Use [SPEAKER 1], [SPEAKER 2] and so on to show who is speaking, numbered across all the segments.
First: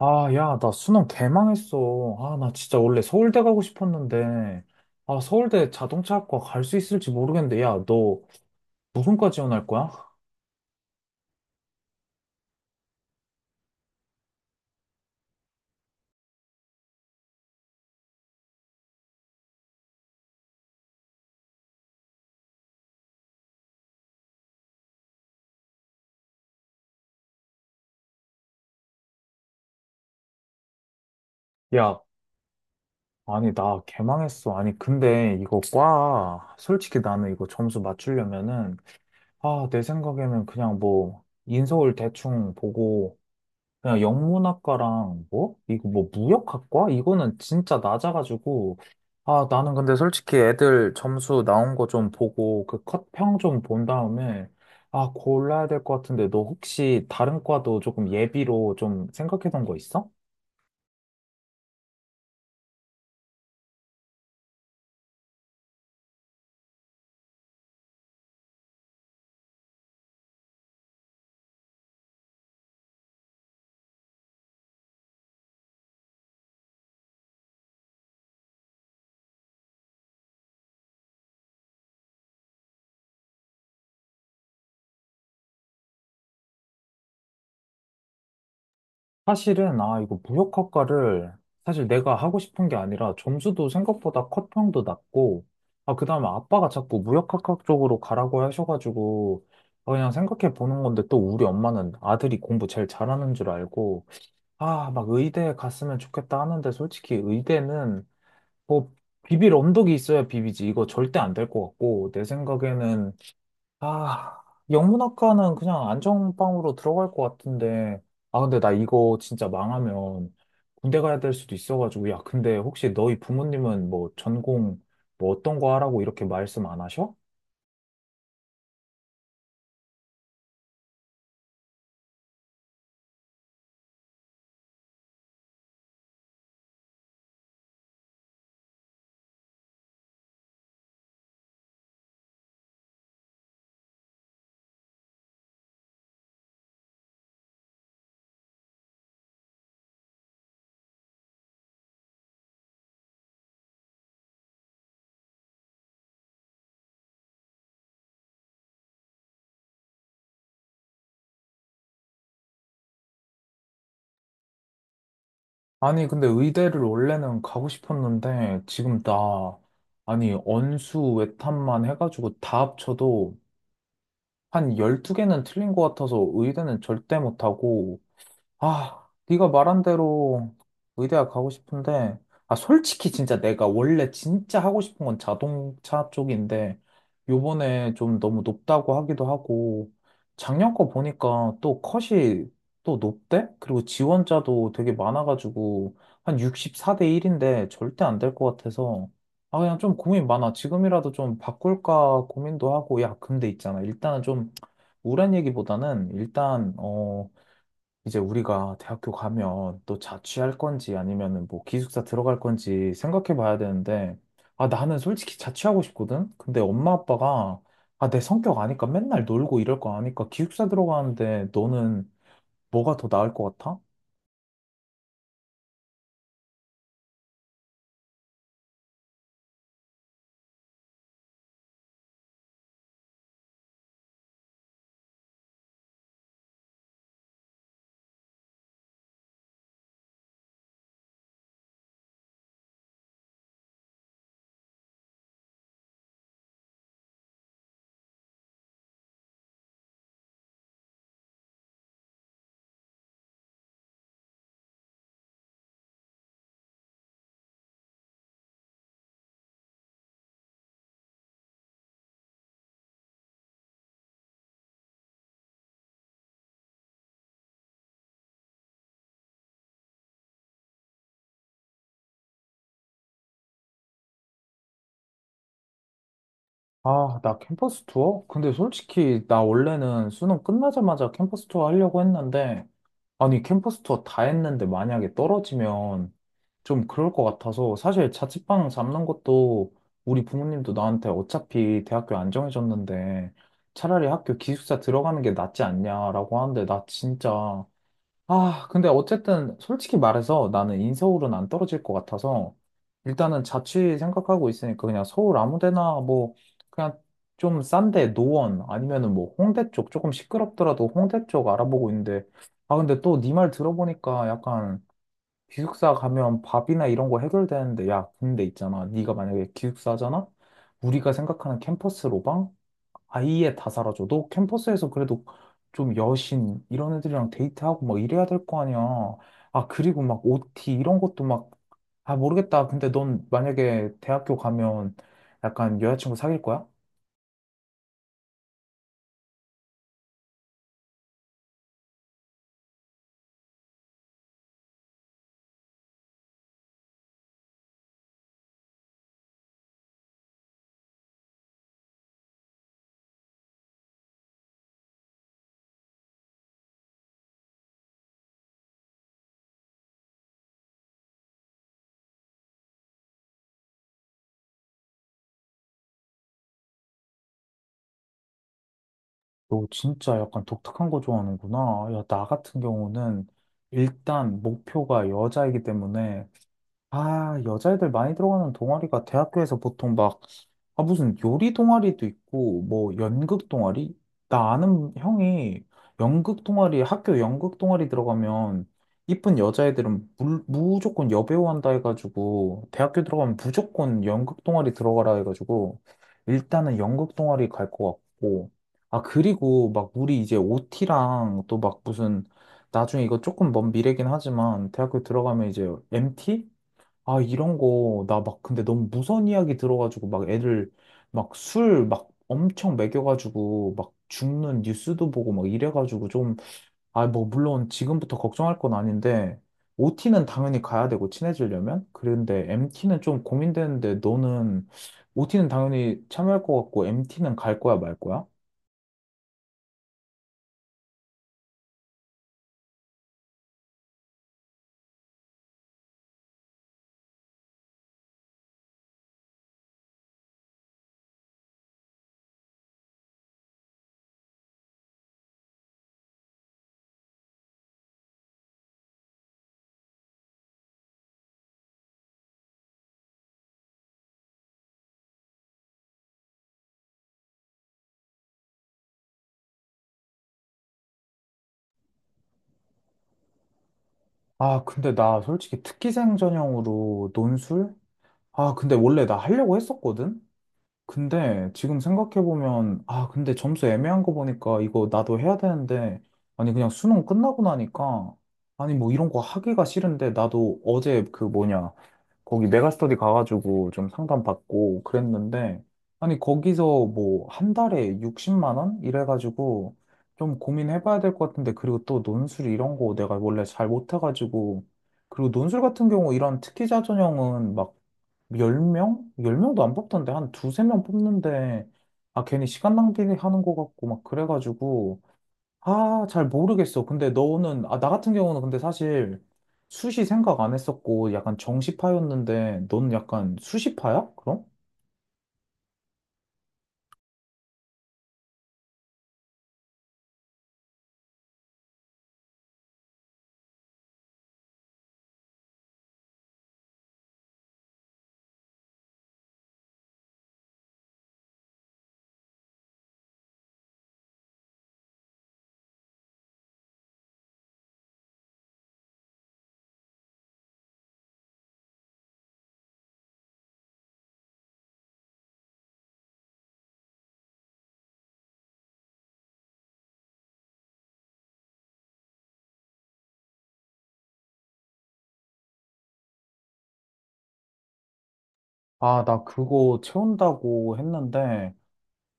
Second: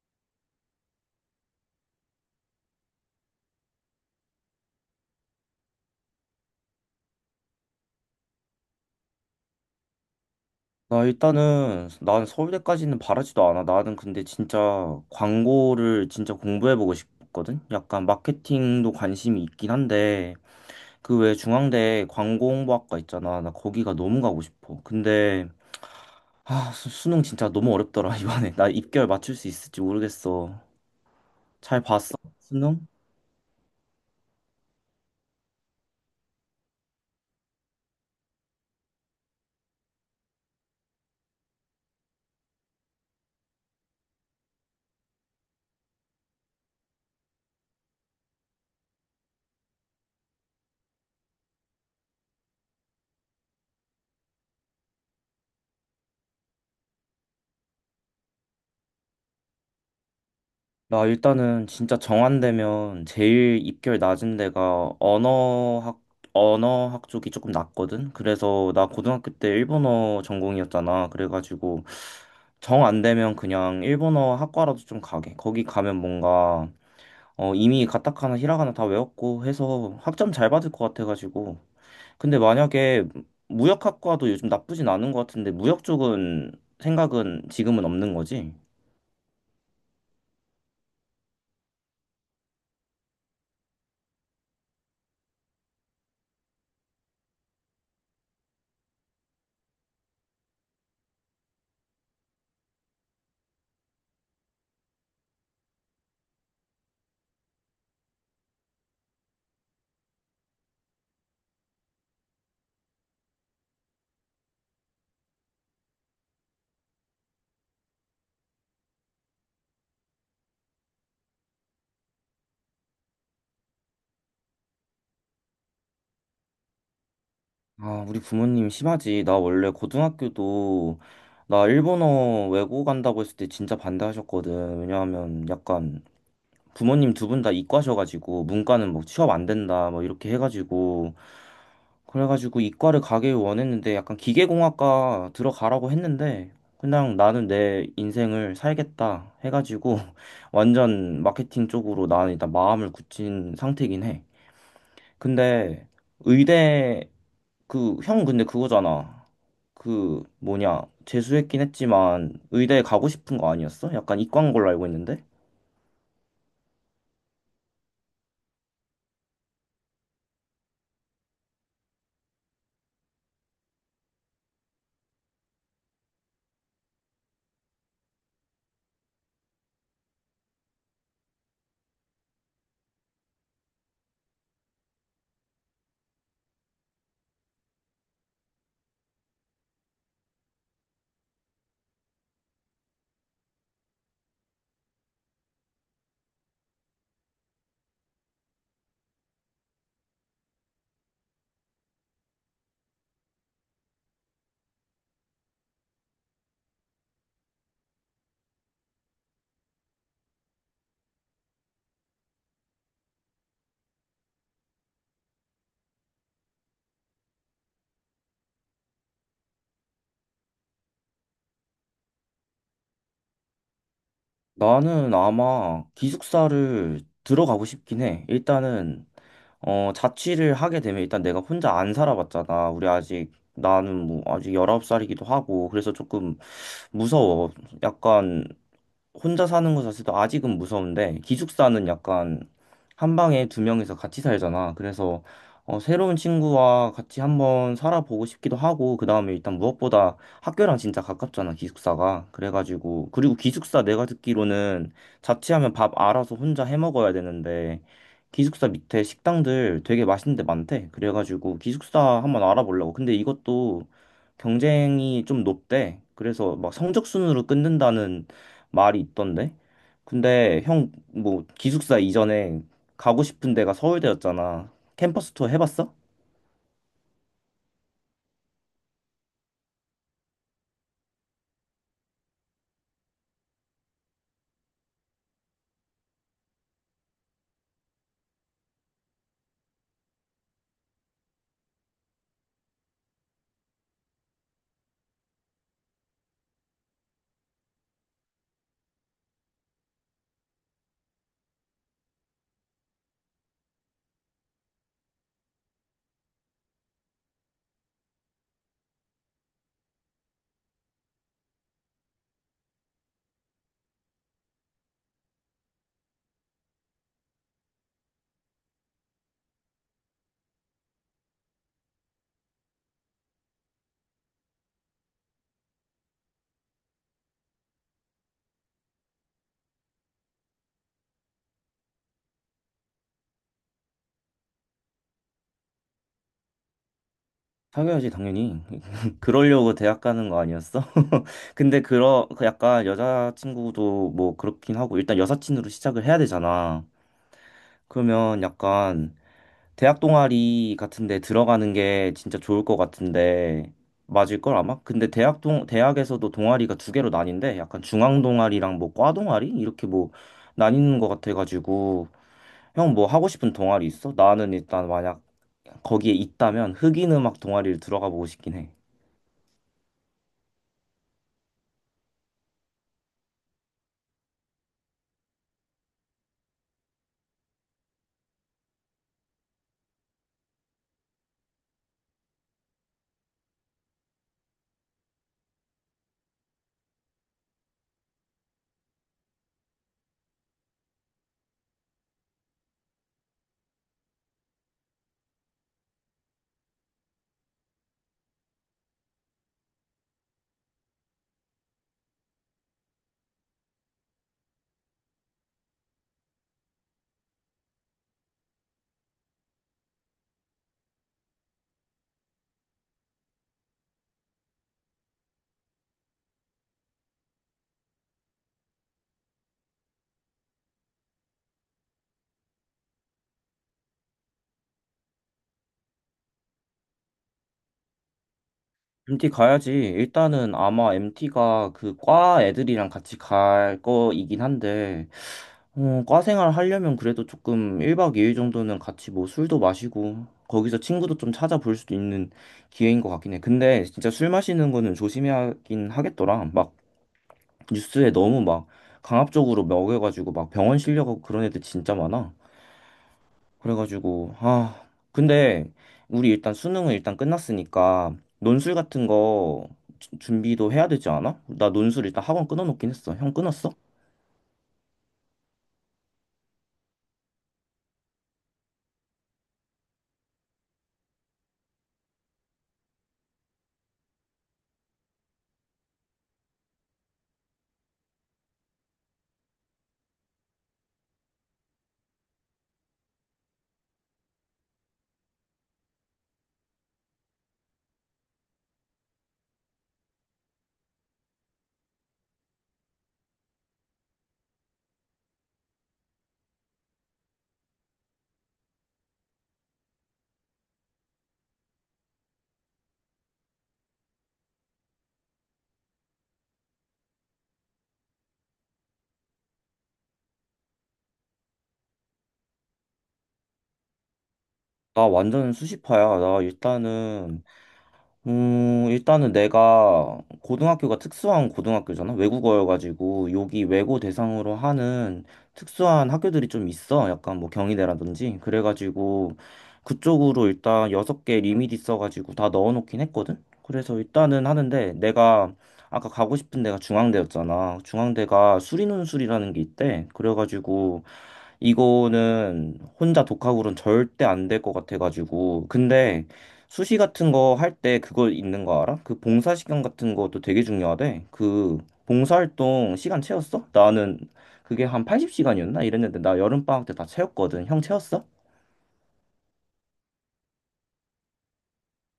[SPEAKER 1] 아, 야, 나 수능 개망했어. 아, 나 진짜 원래 서울대 가고 싶었는데, 아, 서울대 자동차학과 갈 수 있을지 모르겠는데, 야, 너 무슨과 지원할 거야?
[SPEAKER 2] 나 일단은 난 서울대까지는 바라지도 않아. 나는 근데 진짜 광고를 진짜 공부해보고 싶거든. 약간 마케팅도 관심이 있긴 한데 그 외에 중앙대 광고홍보학과 있잖아. 나 거기가 너무 가고 싶어. 근데 수능 진짜 너무 어렵더라 이번에. 나 입결 맞출 수 있을지 모르겠어. 잘
[SPEAKER 1] 야,
[SPEAKER 2] 봤어? 수능?
[SPEAKER 1] 아니, 나 개망했어. 아니, 근데 이거 과, 솔직히 나는 이거 점수 맞추려면은, 아, 내 생각에는 그냥 뭐, 인서울 대충 보고, 그냥 영문학과랑 뭐? 이거 뭐 무역학과? 이거는 진짜 낮아가지고 아 나는 근데 솔직히 애들 점수 나온 거 좀 보고 그 컷평 좀 본 다음에 아 골라야 될 것 같은데 너 혹시 다른 과도 조금 예비로 좀 생각해 놓은 거 있어?
[SPEAKER 2] 나 일단은 진짜 정한되면 제일 입결 낮은 데가 언어학, 언어학 쪽이 조금 낮거든? 그래서 나 고등학교 때 일본어 전공이었잖아. 그래가지고 정 안 되면 그냥 일본어 학과라도 좀 가게. 거기 가면 뭔가 이미 가타카나 히라가나 다 외웠고 해서 학점 잘 받을 것 같아가지고. 근데 만약에 무역학과도 요즘 나쁘진 않은 것 같은데 무역 쪽은 생각은 지금은 없는 거지?
[SPEAKER 1] 사실은, 아, 이거 무역학과를 사실 내가 하고 싶은 게 아니라 점수도 생각보다 컷평도 낮고, 아, 그 다음에 아빠가 자꾸 무역학과 쪽으로 가라고 하셔가지고, 아, 그냥 생각해 보는 건데 또 우리 엄마는 아들이 공부 제일 잘하는 줄 알고, 아, 막 의대에 갔으면 좋겠다 하는데 솔직히 의대는 뭐 비빌 언덕이 있어야 비비지. 이거 절대 안 될 것 같고, 내 생각에는 아, 영문학과는 그냥 안전빵으로 들어갈 것 같은데. 아, 근데 나 이거 진짜 망하면 군대 가야 될 수도 있어가지고. 야, 근데 혹시 너희 부모님은 뭐 전공 뭐 어떤 거 하라고 이렇게 말씀 안 하셔?
[SPEAKER 2] 아, 우리 부모님 심하지. 나 원래 고등학교도 나 일본어 외고 간다고 했을 때 진짜 반대하셨거든. 왜냐하면 약간 부모님 두 분 다 이과셔가지고 문과는 뭐 취업 안 된다 뭐 이렇게 해가지고 그래가지고 이과를 가길 원했는데 약간 기계공학과 들어가라고 했는데 그냥 나는 내 인생을 살겠다 해가지고 완전 마케팅 쪽으로 나는 일단 마음을 굳힌 상태긴 해. 근데 의대 그, 형 근데 그거잖아. 그, 뭐냐. 재수했긴 했지만 의대에 가고 싶은 거 아니었어? 약간 이과인 걸로 알고 있는데?
[SPEAKER 1] 아니, 근데 의대를 원래는 가고 싶었는데 지금 나, 아니, 언수, 외탐만 해가지고 다 합쳐도 한 12개는 틀린 것 같아서 의대는 절대 못하고 아, 네가 말한 대로 의대학 가고 싶은데, 아, 솔직히 진짜 내가 원래 진짜 하고 싶은 건 자동차 쪽인데, 요번에 좀 너무 높다고 하기도 하고, 작년 거 보니까 또 컷이 또 높대? 그리고 지원자도 되게 많아가지고, 한 64대 1인데 절대 안 될 것 같아서, 아, 그냥 좀 고민 많아. 지금이라도 좀 바꿀까 고민도 하고, 야, 근데 있잖아. 일단은 좀 우울한 얘기보다는 일단, 어, 이제 우리가 대학교 가면 또 자취할 건지 아니면은 뭐 기숙사 들어갈 건지 생각해 봐야 되는데, 아, 나는 솔직히 자취하고 싶거든? 근데 엄마 아빠가, 아, 내 성격 아니까 맨날 놀고 이럴 거 아니까 기숙사 들어가는데 너는 뭐가 더 나을 것 같아?
[SPEAKER 2] 나는 아마 기숙사를 들어가고 싶긴 해. 일단은, 자취를 하게 되면 일단 내가 혼자 안 살아봤잖아. 우리 아직, 나는 뭐, 아직 19살이기도 하고. 그래서 조금 무서워. 약간 혼자 사는 거 자체도 아직은 무서운데 기숙사는 약간 한 방에 두 명이서 같이 살잖아. 그래서 새로운 친구와 같이 한번 살아보고 싶기도 하고 그다음에 일단 무엇보다 학교랑 진짜 가깝잖아, 기숙사가. 그래가지고 그리고 기숙사 내가 듣기로는 자취하면 밥 알아서 혼자 해 먹어야 되는데 기숙사 밑에 식당들 되게 맛있는 데 많대. 그래가지고 기숙사 한번 알아보려고. 근데 이것도 경쟁이 좀 높대. 그래서 막 성적 순으로 끊는다는 말이 있던데. 근데 형, 뭐, 기숙사 이전에 가고 싶은 데가 서울대였잖아. 캠퍼스 투어 해봤어?
[SPEAKER 1] 아, 나 캠퍼스 투어? 근데 솔직히 나 원래는 수능 끝나자마자 캠퍼스 투어 하려고 했는데, 아니, 캠퍼스 투어 다 했는데 만약에 떨어지면 좀 그럴 것 같아서, 사실 자취방 잡는 것도 우리 부모님도 나한테 어차피 대학교 안 정해졌는데, 차라리 학교 기숙사 들어가는 게 낫지 않냐라고 하는데, 나 진짜 아, 근데 어쨌든 솔직히 말해서 나는 인서울은 안 떨어질 것 같아서 일단은 자취 생각하고 있으니까 그냥 서울 아무 데나 뭐 그냥 좀 싼데 노원 아니면은 뭐 홍대 쪽 조금 시끄럽더라도 홍대 쪽 알아보고 있는데 아, 근데 또 네 말 들어보니까 약간 기숙사 가면 밥이나 이런 거 해결되는데 야, 근데 있잖아. 네가 만약에 기숙사잖아? 우리가 생각하는 캠퍼스 로방? 아예 다 사라져도 캠퍼스에서 그래도 좀 여신 이런 애들이랑 데이트하고 막 이래야 될 거 아니야. 아, 그리고 막 OT 이런 것도 막, 아, 모르겠다. 근데 넌 만약에 대학교 가면 약간 여자친구 사귈 거야?
[SPEAKER 2] 사귀어야지, 당연히. 그러려고 대학 가는 거 아니었어? 근데 그 약간 여자친구도 뭐 그렇긴 하고, 일단 여사친으로 시작을 해야 되잖아. 그러면 약간 대학 동아리 같은데 들어가는 게 진짜 좋을 것 같은데 맞을걸 아마? 근데 대학에서도 동아리가 두 개로 나뉜데 약간 중앙 동아리랑 뭐 과 동아리 이렇게 뭐 나뉘는 것 같아가지고 형 뭐 하고 싶은 동아리 있어? 나는 일단 만약 거기에 있다면 흑인 음악 동아리를 들어가 보고 싶긴 해.
[SPEAKER 1] 너 진짜 약간 독특한 거 좋아하는구나. 야, 나 같은 경우는 일단 목표가 여자이기 때문에 아, 여자애들 많이 들어가는 동아리가 대학교에서 보통 막, 아, 무슨 요리 동아리도 있고, 뭐, 연극 동아리? 나 아는 형이 연극 동아리, 학교 연극 동아리 들어가면, 이쁜 여자애들은 무조건 여배우 한다 해가지고, 대학교 들어가면 무조건 연극 동아리 들어가라 해가지고, 일단은 연극 동아리 갈 것 같고, 아, 그리고 막 우리 이제 OT랑 또 막 무슨, 나중에 이거 조금 먼 미래긴 하지만, 대학교 들어가면 이제 MT? 아, 이런 거, 나 막, 근데 너무 무서운 이야기 들어가지고, 막 애들, 막 술, 막 엄청 먹여가지고, 막 죽는 뉴스도 보고, 막 이래가지고 좀, 아, 뭐, 물론 지금부터 걱정할 건 아닌데, OT는 당연히 가야 되고, 친해지려면? 그런데 MT는 좀 고민되는데, 너는, OT는 당연히 참여할 것 같고, MT는 갈 거야, 말 거야?
[SPEAKER 2] MT 가야지. 일단은 아마 MT가 그 과 애들이랑 같이 갈 거이긴 한데 과 생활 하려면 그래도 조금 1박 2일 정도는 같이 뭐 술도 마시고 거기서 친구도 좀 찾아볼 수도 있는 기회인 것 같긴 해. 근데 진짜 술 마시는 거는 조심해야긴 하겠더라. 막 뉴스에 너무 막 강압적으로 먹여가지고 막 병원 실려가고 그런 애들 진짜 많아. 그래가지고 아 근데 우리 일단 수능은 일단 끝났으니까 논술 같은 거 준비도 해야 되지 않아? 나 논술 일단 학원 끊어놓긴 했어. 형 끊었어?
[SPEAKER 1] 아, 근데 나 솔직히 특기생 전형으로 논술? 아, 근데 원래 나 하려고 했었거든? 근데 지금 생각해보면, 아, 근데 점수 애매한 거 보니까 이거 나도 해야 되는데, 아니, 그냥 수능 끝나고 나니까, 아니, 뭐 이런 거 하기가 싫은데, 나도 어제 그 뭐냐, 거기 메가스터디 가가지고 좀 상담받고 그랬는데, 아니, 거기서 뭐 한 달에 60만 원? 이래가지고 좀 고민해봐야 될 것 같은데, 그리고 또 논술 이런 거 내가 원래 잘 못해가지고, 그리고 논술 같은 경우 이런 특기자 전형은 막 열명열명도안 뽑던데, 한 두세 명 뽑는데, 아, 괜히 시간 낭비하는 것 같고, 막 그래가지고, 아, 잘 모르겠어. 근데 너는, 아, 나 같은 경우는 근데 사실 수시 생각 안 했었고, 약간 정시파였는데, 넌 약간 수시파야? 그럼?
[SPEAKER 2] 나 완전 수시파야. 나 일단은 일단은 내가 고등학교가 특수한 고등학교잖아. 외국어여가지고 여기 외고 대상으로 하는 특수한 학교들이 좀 있어. 약간 뭐 경희대라든지. 그래가지고 그쪽으로 일단 여섯 개 리밋 있어가지고 다 넣어놓긴 했거든. 그래서 일단은 하는데 내가 아까 가고 싶은 데가 중앙대였잖아. 중앙대가 수리논술이라는 게 있대. 그래가지고 이거는 혼자 독학으로는 절대 안 될 것 같아가지고. 근데 수시 같은 거 할 때 그거 있는 거 알아? 그 봉사 시간 같은 것도 되게 중요하대. 그 봉사활동 시간 채웠어? 나는 그게 한 80시간이었나? 이랬는데 나 여름방학 때 다 채웠거든. 형 채웠어?
[SPEAKER 1] 아, 나 그거 채운다고 했는데,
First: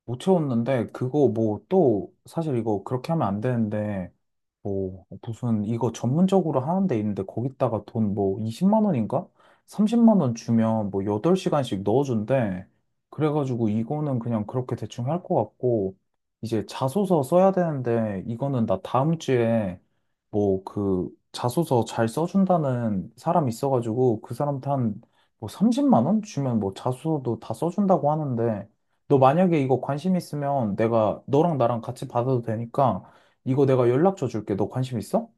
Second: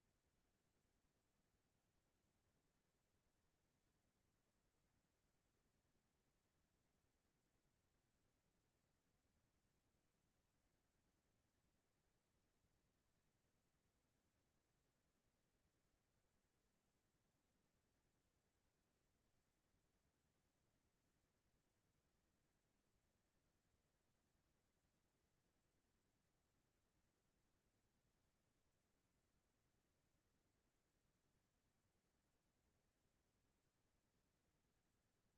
[SPEAKER 1] 못 채웠는데 그거 뭐 또 사실 이거 그렇게 하면 안 되는데 뭐 무슨 이거 전문적으로 하는 데 있는데 거기다가 돈 뭐 20만 원인가? 30만 원 주면 뭐 8시간씩 넣어준대. 그래가지고 이거는 그냥 그렇게 대충 할 것 같고 이제 자소서 써야 되는데 이거는 나 다음 주에 뭐 그 자소서 잘 써준다는 사람 있어가지고 그 사람한테 한뭐 30만 원 주면 뭐 자소서도 다 써준다고 하는데 너 만약에 이거 관심 있으면 내가 너랑 나랑 같이 받아도 되니까 이거 내가 연락줘 줄게. 너 관심 있어?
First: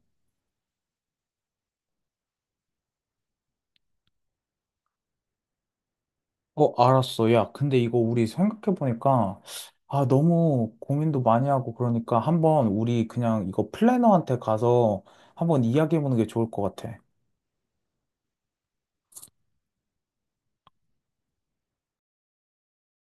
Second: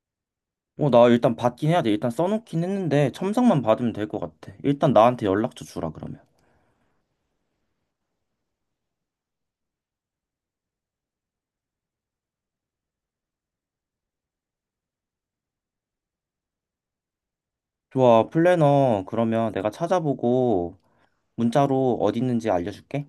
[SPEAKER 2] 어, 나 일단 받긴 해야 돼. 일단 써놓긴 했는데 첨삭만 받으면 될 것 같아. 일단 나한테 연락처 주라 그러면.
[SPEAKER 1] 어, 알았어. 야, 근데 이거 우리 생각해보니까 아, 너무 고민도 많이 하고 그러니까 한번 우리 그냥 이거 플래너한테 가서 한번 이야기해보는 게 좋을 것 같아.
[SPEAKER 2] 좋아, 플래너 그러면 내가 찾아보고 문자로 어디 있는지 알려줄게.